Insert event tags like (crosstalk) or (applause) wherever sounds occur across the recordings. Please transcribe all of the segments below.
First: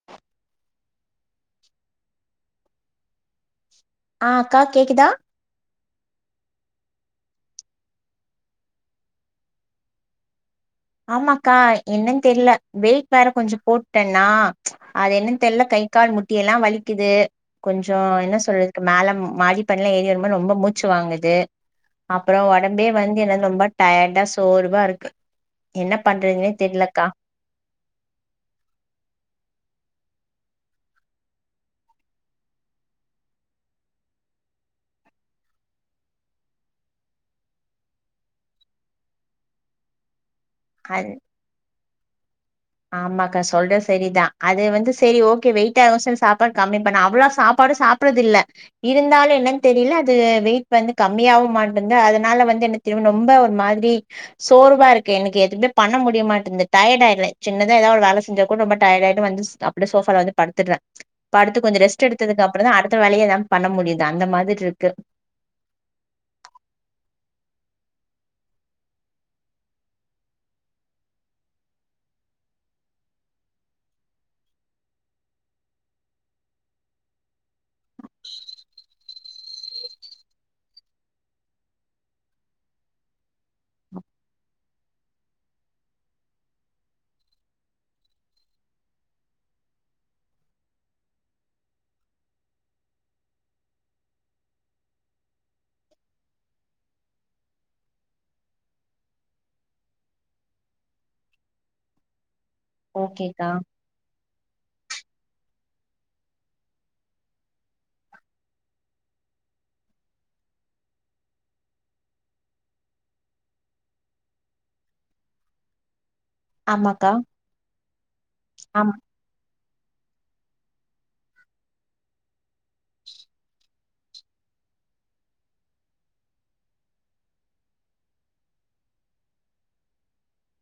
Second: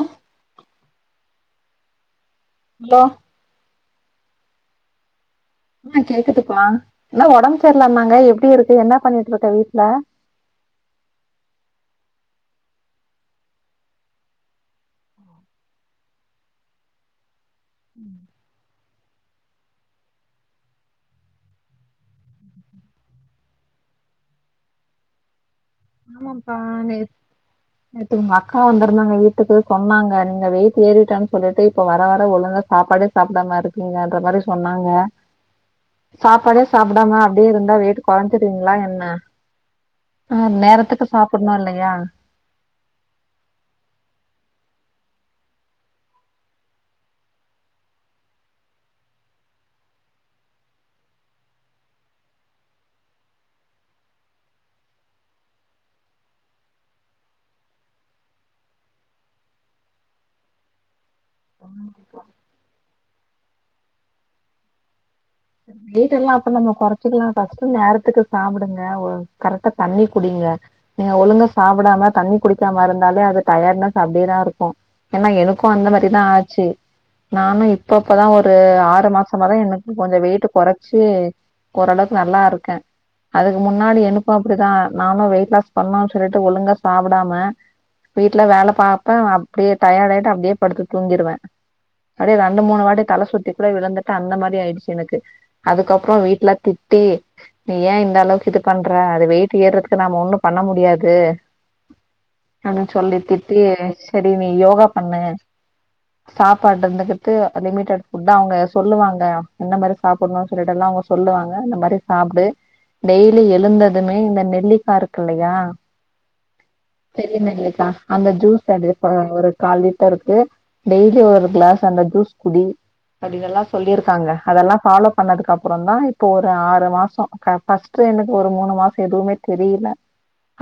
அ low ஆ அக்கா கேக்குதா ஆ கேக்குதுப்பா என்னா உடம்பு சேரில்லனாங்க எப்படி இருக்கு என்னா பண்ணிட்டு இருக்க வீட்ல ஆமாக்கா என்னன்னு தெர்ல வெயிட் வேற கொஞ்சோ போட்டன்னா அது என்னன்னு தெர்ல கை கால் முட்டியெல்லா வலிக்குது கொஞ்சோ என்ன சொல்றது மேல மாடிப்படியெல்லா ஏறி இறங்கு போது ரொம்ப மூச்சு வாங்குது அப்றோ உடம்பே வந்து என்னாது ரொம்ப டயர்டா சோர்வா இருக்கு என்ன பண்றதுனே ஆமாம்ப்பா தெர்லக்கா நேத் நேத்து உங்க அக்கா வந்திருந்தாங்க வீட்டுக்கு சொன்னாங்க நீங்க வெய்ட்டு ஏறிட்டேன்னு சொல்லிட்டு இப்ப வர வர ஒழுங்கா சாப்பாடே சாப்டாம இருக்கீங்கன்ற மாறி சொன்னாங்க சாப்பாடே சாப்படாம அப்டியே இருந்தா வெய்ட்டு கொறஞ்சிருவிங்ளா என்ன? அ அது நேரத்துக்கு சாப்புட்ணு இல்லையா? ஆமாக்கா சொல்ற செரிதா அது வந்து சேரி ஓகே வெயிட் ஆவு சொல் சாப்பாடு கம்மி பண்ணே அவ்ளோ சாப்பாடு சாப் ப்றதில்ல இருந்தாலு என்னன் தெரில அது வெயிட் வந்து கம்மியாவு மாட்டன்தா அதுனால வந்து என்னத் தெரிமா நொம்ப ரொம்ப ஒரு மாதிரி சோர்வாருக்கு எனக்கே எதுமே பண்ண முடியமாட்டன்து டயடு ஆயிர்றே. சின்னதா எதா ஒரு வேல செஞ்சா கூட ரொம்ப டயடாய்ட்டு வந்துஸ் அப்டே சோஃபால வந்து படுத்துட்றே. படுத்து கொஞ்சோ ரெஸ்ட்டு எடுத்ததுக்கு அப்புறந்தா அடுத்த வேல எல்லாம் பண்ண முடிது அந்த மாதிர்ருக்கு. வெயிட்டல்லா அப்ற நம்ம கொறச்சிக்கலா ஃபஸ்ட்டு நேரத்துக்கு சாப்புடுங்க ஒ கரெக்டா தண்ணி குடிங்க. நீங்க ஒழுங்க சாப்படாம தண்ணி குடிக்காம இருந்தாலே அது டயேட்னஸ் அப்டியேதா இருக்கு. ஏன்னா எனக்கு அந்த மாரிதா ஆச்சி. நானு இப்பப்பதா ஒரு ஆறு மாசமாதா எனுக்கு கொஞ்சோ வெயிட்டு கொறச்சு ஒரளவுக்கு நல்லா இருக்கே. அதுக்கு முன்னாடி எனுக்கு அப்டிதா நானு வெயிட் லாஸ் பண்ணுன் சொல்லிட்டு ஒழுங்க சாப்படாம வீட்ல வேல பாப்பே அப்டியே டயாடு ஆய்ட்டு அப்டியே படுத்து தூங்கிருவே. அப்டே ரெண்டு மூணு வாட்டி தல சுத்தி கூட விழுந்துட்டே அந்த மாரி ஆயிடுச்சு எனுக்கு. அதுக்கப்றோ வீட்ல திட்டி நீ ஏ இந்த அளவுக்கு இது பண்ற அது வெயிட் ஏர்றதுக்கு நாம ஒன்னு பண்ண முடியாது. அனு சொல்லி ஓகேக்கா திட்டி செரி நீ யோகா பண்ணு சாப்பாட்ருந்துகிட்டு அ லிமிட்டெட் ஃபுட்டா அவுங்க சொல்லுவாங்க என்ன மாரி சா புன்னு சொல்லிட்டெல்லா அவுங்க சொல்லுவாங்க அந்த மாரி சாப்டு. டெய்லி எழுந்ததுமே இந்த நெல்லிக்கா இருக்குல்லையா ஆமாக்கா பெரிய நெல்லிக்கா அந்த ஜூஸ் ஆமா அது ப ஒரு கால்லிட்டருக்கு டெய்லி ஒரு கிளாஸ் அந்த ஜூஸ் குடி. அப்டி இதெல்லா சொல்லிர்க்காங்க அதெல்லா ஃபாலோ பண்ணதுக்கப்புறந்தா இப்போ ஒரு ஆறு மாசோ க ஃபஸ்ட்டு எனக்கு ஒரு மூணு மாசோ எதுவுமே தெரில.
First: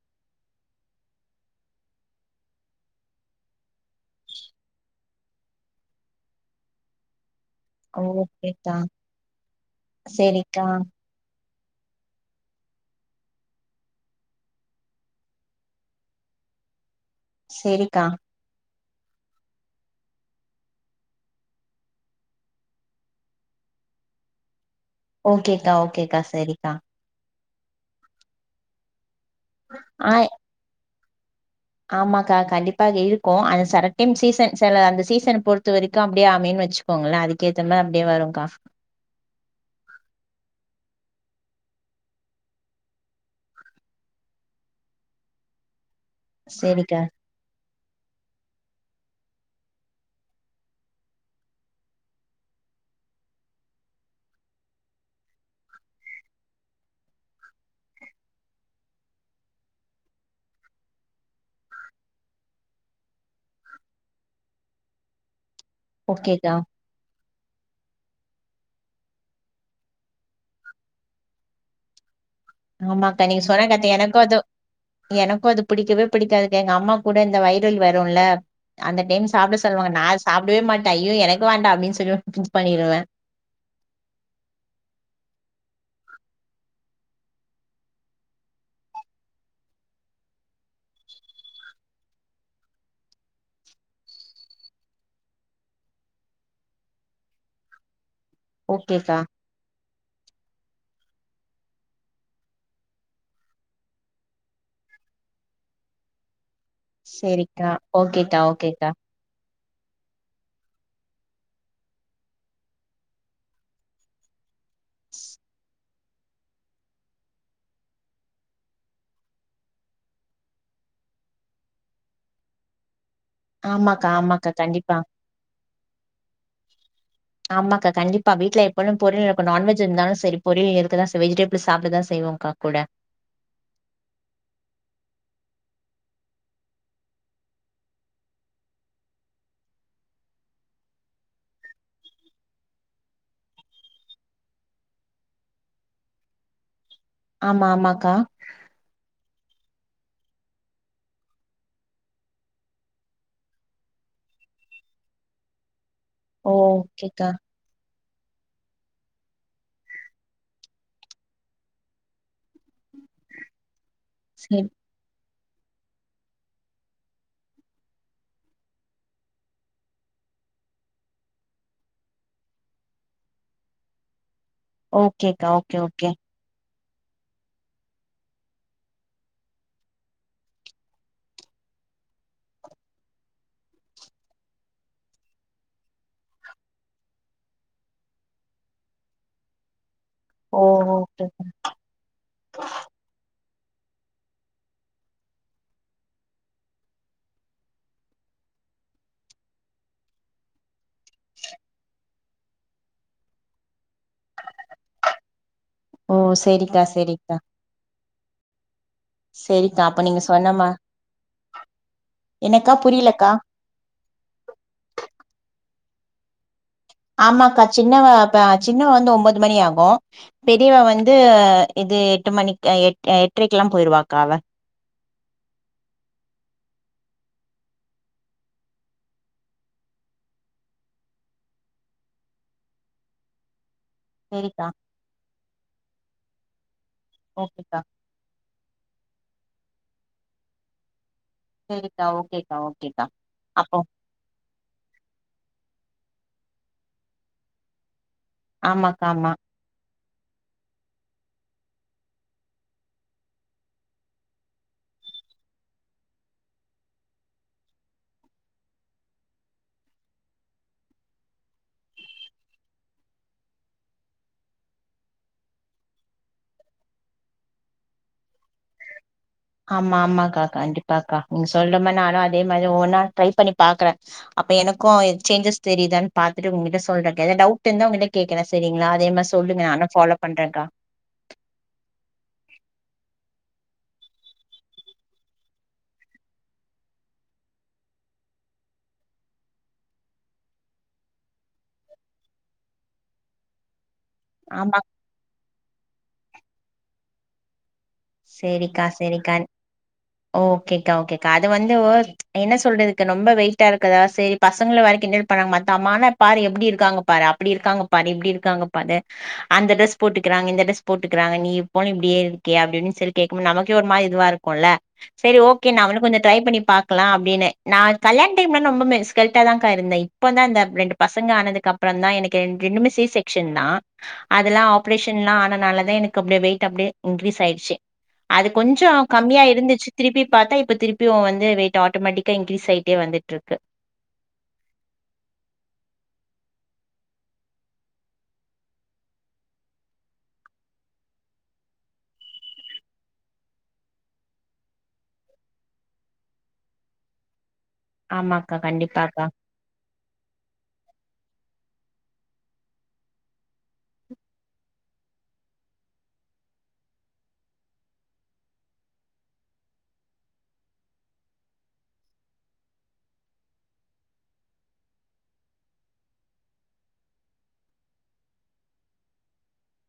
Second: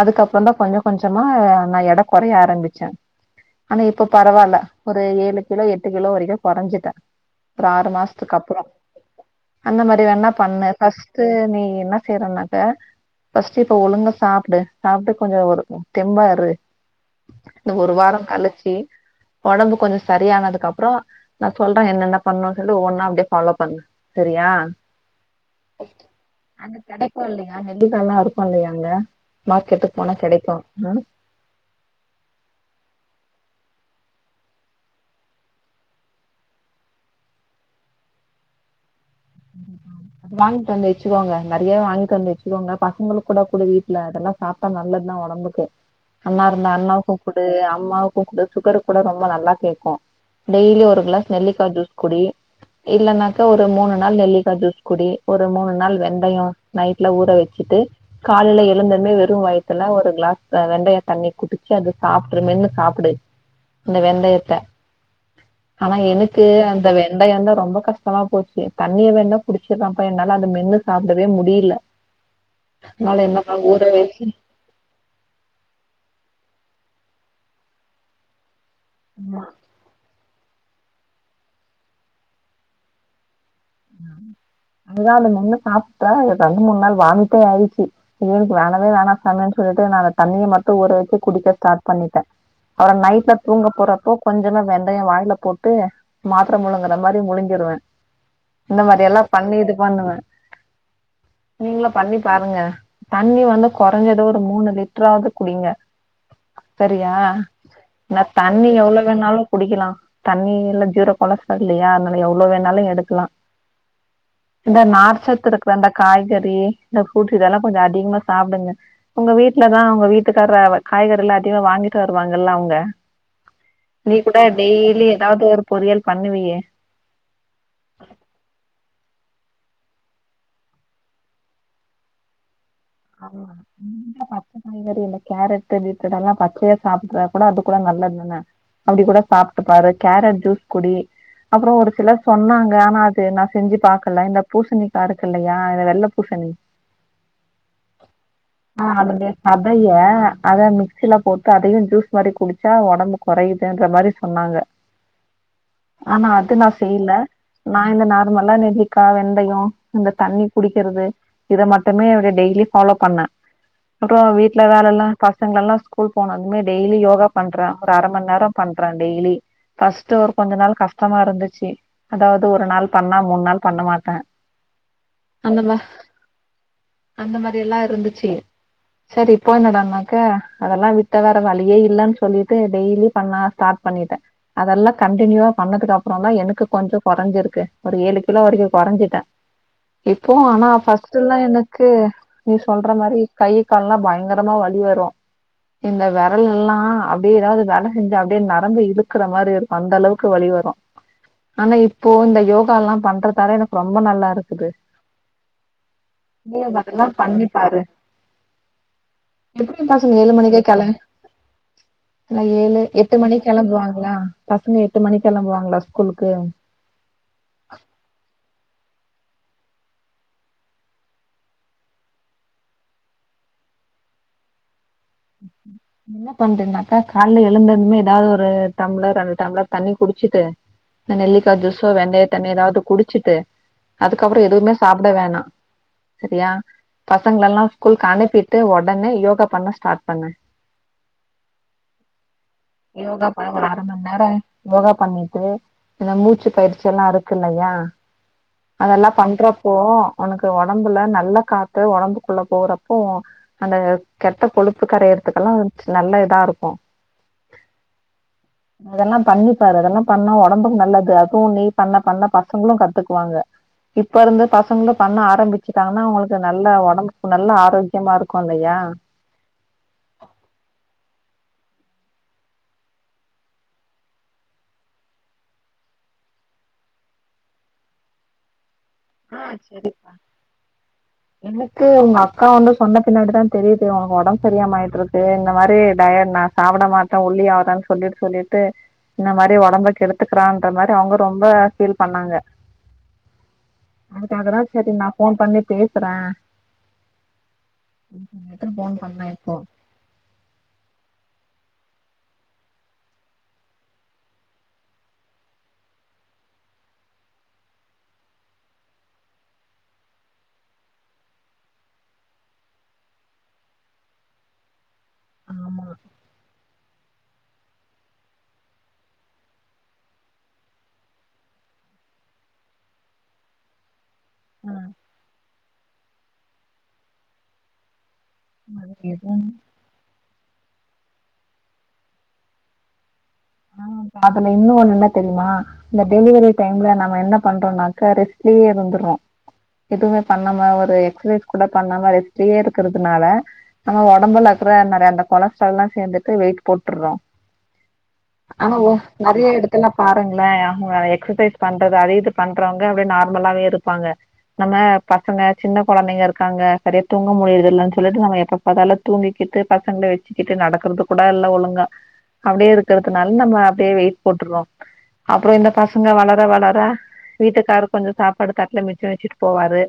அதுக்கப்புறந்தா கொஞ்ச கொஞ்சமா நா எட கொறைய ஆரம்பிச்சே. ஆனா இப்ப பரவால்ல ஒரு ஏழு கிலோ எட்டு கிலோ வரைக்குமே கொறஞ்சுட்டே. ஒரு ஆறு மாசத்துக்கப்புறோ ஓகேக்கா அந்த மாரி வேண்ணா சரிக்கா பண்ணு ஃபஸ்ட்டு நீ என்ன செய்றன்னாக்க ஃபஸ்டு இப்ப ஒழுங்கா சாப்டு சாப்ட்டு கொஞ்சோ ஒரு ம் தெம்பா இரு. இந்த ஒரு சரிக்கா வாரோ கழிச்சி ஒடம்பு கொஞ்சோ சரியானதுக்கு அப்றோ நா சொல்றே என்னென்ன பண்ணுன் சொல்லி ஒவ்வொன்னா அப்டியே ஃபாலோ பண்ணு. செரியா? ஓகேக்கா ஓகேக்கா செரிக்கா. (unintelligible) நெல்லிக்காலா இருக்கு இல்லையா அங்க மார்க்கெட்டுக் போனா ஆஹ் கெடைக்கு ம். ஆமாக்கா கண்டிப்பாக இருக்கு அது செர டைம் சீசன் செல அந்த சீசன பொறுத்த வரைக்கு அப்டியே (unintelligible) வெச்சு போங்கள்ல அதுக்கேத்த மா அப்டியே வருங்க்கா. அது வாங்கிட்டு வந்து வெச்சுக்கோங்க நறியாவே வாங்கிட்டு வந்து வெச்சுக்கோங்க பசங்களுக்கூட குடு வீட்ல அதெல்லா சாப்ட்டா நல்லத்தா ஒடம்புக்கு அண்ணா இருந்தார்னா சேரிக்கா கு குடு அம்மாவுக்கு குடு சுகருக் கூட ரொம்ப நல்லா கேக்கு. டெய்லி ஒரு கிளாஸ் நெல்லிக்கா ஜூஸ் குடி இல்லன்னாக்கா ஒரு மூணு நாள் நெல்லிக்கா ஜூஸ் குடி ஒரு மூணு நாள் வெந்தயோ நைட்ல ஊற வெச்சிட்டு காலைல எழுந்ததுமே வெறு வயத்துல ஒரு கிளாஸ் அ வெந்தய தண்ணி குடிச்சு அது சாப்ட்ரு மென்னு சாப்புடு. இந்த வெந்தயத்த ஆனா எனுக்கு ஓகேக்கா அந்த வெந்தயந்தா ரொம்ப கஷ்டமா போச்சு தண்ணிய வேண்ணா குடிச்சிரம்ப்பா என்னால அத மென்னு சாப்டவே முடில. ஆமாக்கா நீங்க சொன்ன கரெக்ட் எனக்கு வச்சு அது எனக்கு அது பிடிக்கவே பிடிக்காது கா எங்க அம்மா கூட இந்த வையிர் வலி வருன்ல அந்த டைம் சாப்பிட தருவாங்க நான் சாப்டவே மாட்டன் ஐயோ எனக்கு வேண்டாம் அப்டின்னு சொல்லி ஸ்கிப் பண்ணிடுவேன் அதுதான் அது மண்ணே சாப்பிட்டா ரெண்டு மூணு நாள் வாமிட்டே ஆயிடுச்சு ஐயோ வேணவே வேணாம் சாமி சொல்லிட்டு நான் அந்த தண்ணிய மட்டு ஊற வச்சு குடிக்க ஸ்டார்ட் பண்ணிட்டேன் அப்றம் நைட்ல தூங்க போறப்போ கொஞ்சன வெந்தயம் வாயில போட்டு மாத்ர முழுங்குற மாரி முழுங்கிருவேன் இந்த மாரி ஓகேக்கா எல்லா பண்ணி இது பண்ணுவேன் நீங்ளும் பண்ணி பாருங்க தண்ணி வந்து குறைஞ்சது ஒரு மூணு லிட்டராவது குடிங்க சரியா சேரிக்கா நா ஓகேக்கா தண்ணி ஓகேக்கா எவ்ளோ வேணாலு குடிக்கலாம் தண்ணி இல்ல ஜீரோ கொலஸ்ட்ரால் இல்லையா அதனால எவ்ளோ வேணாலு எடுக்கலாம் இந்த நார்ச்சத்து இருக்கிற அந்த காய்கறி இந்த ஃப்ரூட்ஸ் இதெல்லா கொஞ்சம் அதிகமா சாப்டுங்க உங்க வீட்லதா அவங்க வீட்டுக்கார காய்கறி எல்லாம் அதிகமா வாங்கிட்டு வருவாங்கல்ல அவங்க ஆமாக்கா நீ கூட ஆமாக்கா கண்டிப்பா டெய்லி ஏதாவது ஒரு பொரியல் பண்ணுவியே ஆமாக்கா கண்டிப்பா விட்ல எப்போலு பொரியல் இருக்கும் நான்வெஜ் இருந்தாலும் செரி பொரியல் இருக்குக்கதா வெஜிடபிள் சாப்பிடுதா செய்வோம் காக்குட (inaudible) (unintelligible) பச்ச காய்கறி இல்ல கேரட் பீட்ரூட்டு எல்லா பச்சையா சாப்பிட்டா கூட அதுக்கூட நல்லதுதானே அப்டி கூட சாப்ட்டுப்பாரு கேரட் ஜூஸ் குடி அப்புறம் ஒரு சிலர் சொன்னாங்க ஆனா அது நான் செஞ்சு பாக்கல இந்த பூசணிக்கா இருக்கு இல்லயா வெள்ள பூசணி ஆமா ஆமா கா ஆ அதனுடைய சதய அத மிக்சில போட்டு அதையு ஜூஸ் மாரி குடிச்சா ஒடம்புக் குறையுதுன்ற மாரி சொன்னாங்க ஆனா அது நான் செய்ல ஓகேக்கா நான் இந்த நார்மலா நெல்லிக்கா வெந்தயோ இந்த தண்ணி குடிக்கிறது இத மட்டுமே அப்டி டெய்லி ஃபாலோ பண்ண அப்ரோ வீட்ல சரி வேலல்லாம் பசங்கல்லா ஸ்கூல் போனதுமே டெய்லி யோகா பண்றே ஒரு அரமன் நேரோ பண்றேன் டெய்லி பஸ்ட்டு ஒரு கொஞ்ச நாள் கஷ்டமா இருந்துச்சு அதாவது ஒரு நாள் பண்ணா மூணு நாள் பண்ண மாட்ட ஓகேக்கா ஓகே ஓகே அந்த மாரில்லா இருந்துச்சு சரி இப்போ என்னடாண்ணாக்க அதெல்லா விட்ட வேற வழியே இல்லைன்னு சொல்லிட்டு டெய்லி பண்ண ஸ்டார்ட் பண்ணிட்டேன் அதெல்லா கண்டியூவா பண்ணதுக்கு அப்றோ தா எனக்கு கொஞ்ஜோ கொறைஞ்சிருக்கு ஒரு ஏழு கிலோ வரைக்கு கொறஞ்சிட்டன் இப்போவு ஓ ஆனா ஓகே ஃபர்ஸ்ட்ல்லா எனக்கு நீ சொல்ற மாரி கை கால்லா பயங்கரமா வழி வரும் இந்த விரல் எல்லாம் அப்டியே ஏதாவது வேல செஞ்சா அப்டியே நெரம்பு இழுக்கற மாரி இருக்கு அந்த அளவுக்கு வழி வரும் ஆனா இப்போ இந்த யோகால்லாம் பண்றதால எனக்கு ரொம்ப நல்லா இருக்குது ஓ நீ சரிக்கா அப்டினா சரிக்கா பண்ணிப்பாரு எப்டி சரிக்கா அப்ப பசங்க நீங்க ஏழு மணிக்கே சொன்னமா கேளம் ன்ன எனக்கா ஏழு எட்டு புரியலக்கா மணி கெளம்புவாங்ளா பசங்க எட்டு மணி கெளம்புவாங்ளா ஸ்கூலுக்கு ஆமாக்கா சின்னவன் சின்னவன் வந்து ஒன்பது மணி ஆகும் பெரியவ வந்து இது எட்டு மணிக்கு எ எட்டரைக்கெலாம் போயிடுவாக்கா அவ ம் என்ன பண்றீனாக்கா கால்ல எழுந்ததுமே ஏதாவது ஒரு டம்ளர் ரெண்டு டம்ளர் தண்ணி குடிச்சிட்டு நா நெல்லிக்கா ஜூசோ வெந்தய தண்ணி ஏதாது குடிச்சிட்டு அதுக்கப்றோ சரிக்கா எதுவுமே சாப்ட வேணா செரியா பசங்களல்லா ஓகேக்கா ஸ்கூலக்கு அனுப்பி ட்டு ஒடனே யோகா பண்ண ஸ்டார்ட் பண்ணு சேரிக்கா ஓகேக்கா ஓகேக்கா பாப்போ நேற யோகா பண்ணிட்டு இந்த மூச்சு பயிற்சிலா இருக்கு இல்லயா ஆமாக்கா அதெல்லா ஆமா பண்றப்போ உனக்கு ஒடம்புல நல்ல காத்து ஒடம்புக்குள்ள போறப்போ அந்த கெட்ட கொழுப்பு கரையறதுக்கெல்லா ஒரு நல்ல இதா இருக்கு (inaudible) அதெல்லா பண்ணிப்பாரு அதெல்லா பண்ணா ஒடம்புக்கு நல்லது அதுவு நீ பண்ண பண்ண பசங்களு கத்துக்குவாங்க இப்ப இருந்து பசங்களு பண்ண ஆரம்பிச்சுட்டாங்கன்னா அவங்களுக்கு நல்ல ஒடம்பு நல்ல ஆரோக்கியமா இருக்கு இல்லயா ஆமா ஆமாக்கா கண்டிப்பாக்கா நீங்க சொல்ற மாரி நானு அதே மாரி ஒன்னா ட்ரை பண்ணி பாக்குற அப்ப எனக்கு சேஞ்சஸ் தெரியுதான்னு பாத்துட்டு உங்கிட்ட சொல்றா எதா டவுட் இருந்த உங்கிட் கேக்கற செரிங்களா அதே மாரி ஆ சொல்லுங்க சரி நானு ஃபாலோ பண்றேக்கா எனக்கு உங்க அக்கா வந்து சொன்ன பின்னாடி தா தெரியுது அவங்க ஒடம்பு சரியாமா ஆயிட்டு இருக்கு இந்த மாரி டய சாப்ட மாட்ட ஓள்ளி ஆகுதான்னு சொல்லிட்டு சொல்லிட்டு இந்த மாரி ஒடம்ப கெடுத்துக்கறான்ற மாரி அவங்க ரொம்ப ஃபீல் பண்ணாங்க அதுக்காகதா ஆமா செரி நா ஃபோன் பண்ணி பேசற (unintelligible) சேரிக்கா ஃபோன் பண்ணே சேரிக்கா இப்போ ஓகேக்கா ஓகேக்கா அது வந்து என்ன சொல்றதுக்கு ரொம்ப வெயிடிட்டா இருக்குதா செரி பசங்க வேற கிண்டல் பண்ணாங்க மத்த அம்மானா பாரு எப்டி இருக்காங்க பா அப்டி இருக்காங்க பாரு இப்டி இருக்காங்க பாரு அந்த டிரெஸ் போட்டுக்கிறாங்க இந்த டிரஸ் போட்டுக்கிறாங்க நீ எப்போவு இப்டியே இருக்கிய அப்டி இப்டி சொல்லி கேட்கும் போது நமக்கே ஒரு மாரி இதுவ இருக்கு குல்ல சேரி ஓகே ஆமா நம்மளு கொஞ்சோ ட்ரை பண்ணி பாக் லா அப்டின்னு நா கல்யாண டைம்ல ரொம்போ (unintelligible) தா இருந்தே இப்ப தா இந்த ரெண்டு பசங்க ஆனதுக்கு அப்றோ தா எனக்கு ரெண் ரெண்டுமே சி செக்க்ஷன் தா அதெல்லா ஆ ஆப்ரேஷன்ல்லா ஆனனாலதா எனக்கு அப்டியே வெயிட் அப்டியே இன்க்ரீஸ் ஆயிடுச்சு அது கொஞ்சோ கம்மியா இருந்துச் திருப்பி பாத்தா இப்ப திருப்பியு வந்து வெயிட் ஆட்டோமேட்டிக்கா இன்க்ரீஸ் ஆயிட்டே வந்துட்ருக்கு ஆ அதுல இன்னு ஒண்ணு என்னா தெரியுமா இந்த டெலிவரி டைம்ல நம்ம என்ன பண்றோனாக்க ரெஸ்ட்லயே இருந்துர்ரோ எதுமே பண்ணாம ஒரு எக்சசைஸ் கூட பண்ணாம ரெஸ்ட்லயே இருக்கிறதுனால நம்ம ஒடம்புல இருக்கற (unintelligible) கொலஸ்ட்ரால் எல்லா சேந்துட்டு வெயிட் போட்டுட்றோ ஆமாக்கா ஆமாங்க கண்டிப்பாக்கா நெறைய எடத் த்துல பாருங்களே அவங்க எக்ஸசைஸ் பண்றது அத இத பண்றவங்க அப்டியே நார்மலாவே இருப்பாங்க நம்ம பசங்க சின்ன கொழந்தைங்க இருக்காங்க செரியா தூங்க முடியறது இல்லன்னு சொல்ட்டு நம்ம எப்ப அதால்ல தூங்கிக்கிட்டு பசங்கள வெச்சுக்கிட்டு நடக்கறது கூட இல்ல ஒழுங்கா அப்டியே இரு க்கிறதுனால நம்ம அப்டியே வெயிட் போட்டுறோ அப்றோ இந்த பசங்க வளர வளர வீட்டுக்காரரு கொஞ்சோ சாப்பாடு தட்ல மிச்சோ வெச்சுட்டு போவாரு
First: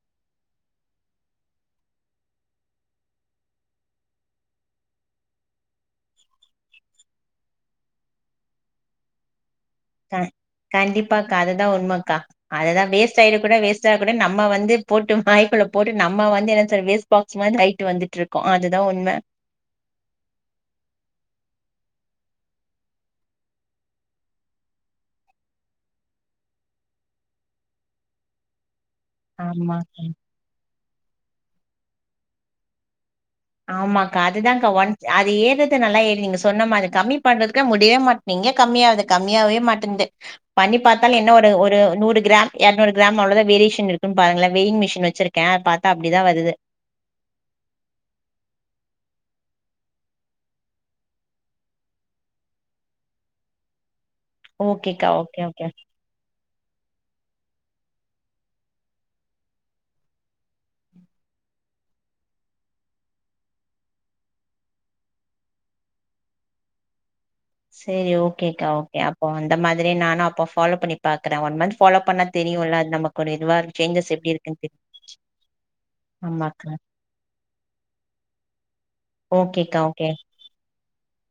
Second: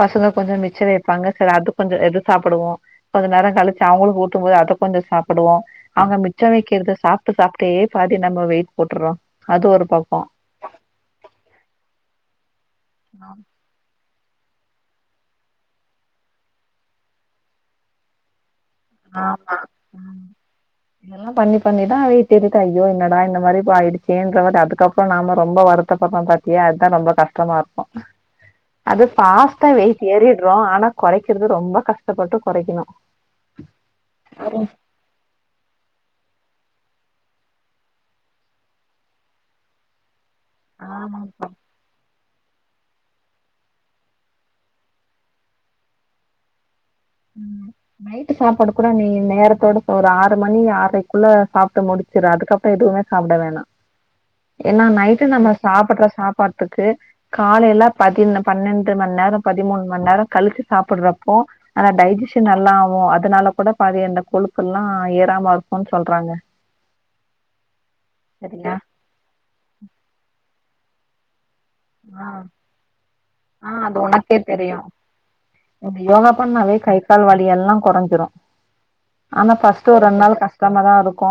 பசங்க கொஞ்சோ மிச்சோ வைப்பாங்க செரி அது கொஞ்சோ எது சாப்புடுவோ கொஞ்ச நேர கழிச்சு அவங்களுக்கு ஊத்து போது அத கொஞ்சோ சாப்புடுவோ அவங்க மிச்சோ வைக்கிறத சாப் சாப்டு சாப்டே பாதி நம்ம வெயிட் போட்டுறோ அது ஒரு பக்கோ கண்டிப்பாக்கா அதுதா உண்மக்கா அதுதா வேஸ்ட் ஆயிட கூட வேஸ்ட் (unintelligible) நம்ம வந்து போட்டு வாய்குள்ள போட்டு நம்ம வந்து என்ன சொல்றது வேஸ்ட் பாக்ஸ் மாரி ஆயிட்டு வந்துட்டு இருக் அதுதா உண்ம ஆமா ம் பண்ணி பண்ணி தா வெய்ட்டு ஏரிருக்கா ஐயோ என்னடா இந்த மாறி ஆயிடுச்சேன்ற மாறி அதுக்கப்றோ நம்ம ரொம்ப வருத்தபட கூடாது ஏ அதா ரொம்ப கஷ்டமாருக்கு அது ஃபாஸ்ட்டா வெயிட் ஆமாக்கா ஏறிடுறோ ஆனா கொறைக்குறது ரொம்ப கஷ்டப்பட்டு கொறைக்கணு ஆமாக்கா அதுதாக்கா ஒன் அது ஏறது நல்லா ஏறி நீங்க சொன்னமாறி கம்மி பண்றதுக்கே முடியே மாட்டீங்க கம்மியாது கம்மியாவே மாட்டங்கது பண்ணி பாத்தாலு என்ன ஆமாப்பா ஒரு ஒரு நூறு கிராம் இரநூறு கிராம் அவ்ளதா வேரியேஷன் இருக்குன்னு பாருங்கள வெயிட் மெஷின் வச்சிருக்க அ பாத்தா அப்டிதா வருது நைட்டு் சாப்பாடு கூட நீ நேரத்தோட போற ஆறு மணி ஆரைக்குள்ள சாப்ட்டு முடிச் சேரி அதுக்கப்றோ எதுவுமே சாப்ட வேணா ஏனா ஓகேக்கா நைட்டு ஓகே நம்ம ஓகே சாப்ற சாப்பாட்டுக்கு காலேல பதி பன்னெண்டு மண்நேரோ பதிமூன் மண்நேரோ கழிச்சி சாப்ட்றப்போ ஆனா டைஜீஷன் நல்லா ஆவூ அதனால கூட பாதி அந்த கொழுப்பெல்லா ஏறாம இருக்குன்னு சொல்றாங்க செரி ஓகேக்கா சரியா ஓகே அப்போ அந்த மாதிரி நானு அப்போ ஃபாலோ பண்ணி பாக்குற ஒன் மந்த் ஃபாலோ பண்ண ஆ தெரியுல்ல அது நமக்கு ஒரு இதுவா ஆ அது சேஞ்சஸ் எப்டி உனக்கே இருக்குன்னு தெரியு யோகா ஆமாக்கா பண்ணாவே கை கால் வலி எல்லா கொறஞ்சுறு ஆனா ஓகேக்கா ஃபர்ஸ்ட் ஒரு ஓகே ரெண் நாள் கா கஷ்டமாதாருக்கு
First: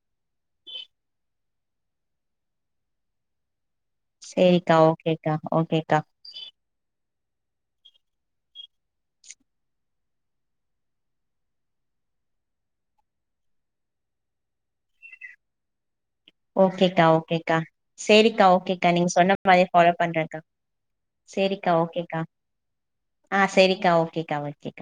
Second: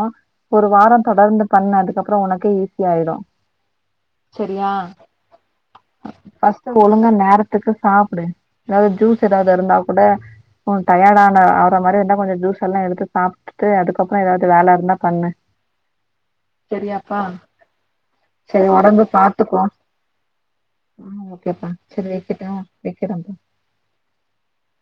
ஒரு வாரோ தொடர்ந்து பண்ணு அதுக்கப்பறோ உனக்கே ஈஸி ஆய்டு சேரிக்கா ஓகேக்கா ஓகேக்கா ஃபர்ஸ்ட் ஒழுங்கா நேரத்துக்கு சாப்டு ஏதாவது ஜூஸ் ஏதாவது இருந்தா கூட டயர்டா ஆன ஆவுற மாரிருந்தா கொஞ்சோ ஜூஸ் எல்லா எடுத்து சாப் (unintelligible) அதுக்கப்றோ ஏதாவது வேல இருந்தா பண்ணு ஓகேக்கா செரியாப்பா ஓகேக்கா சேரிக்கா செரி ஓகேக்கா ஒடம்பு நீங்க சொன்ன பாத்துக்கோ மாறியே ஃபாலோ பண்ற ம் ஓகேப்பா சேரிக்கா செரி ஓகேக்கா வெக்கட்டா வெக்கிறேன்ப்பா ஆ சேரிக்கா ஓகேக்கா ஓகே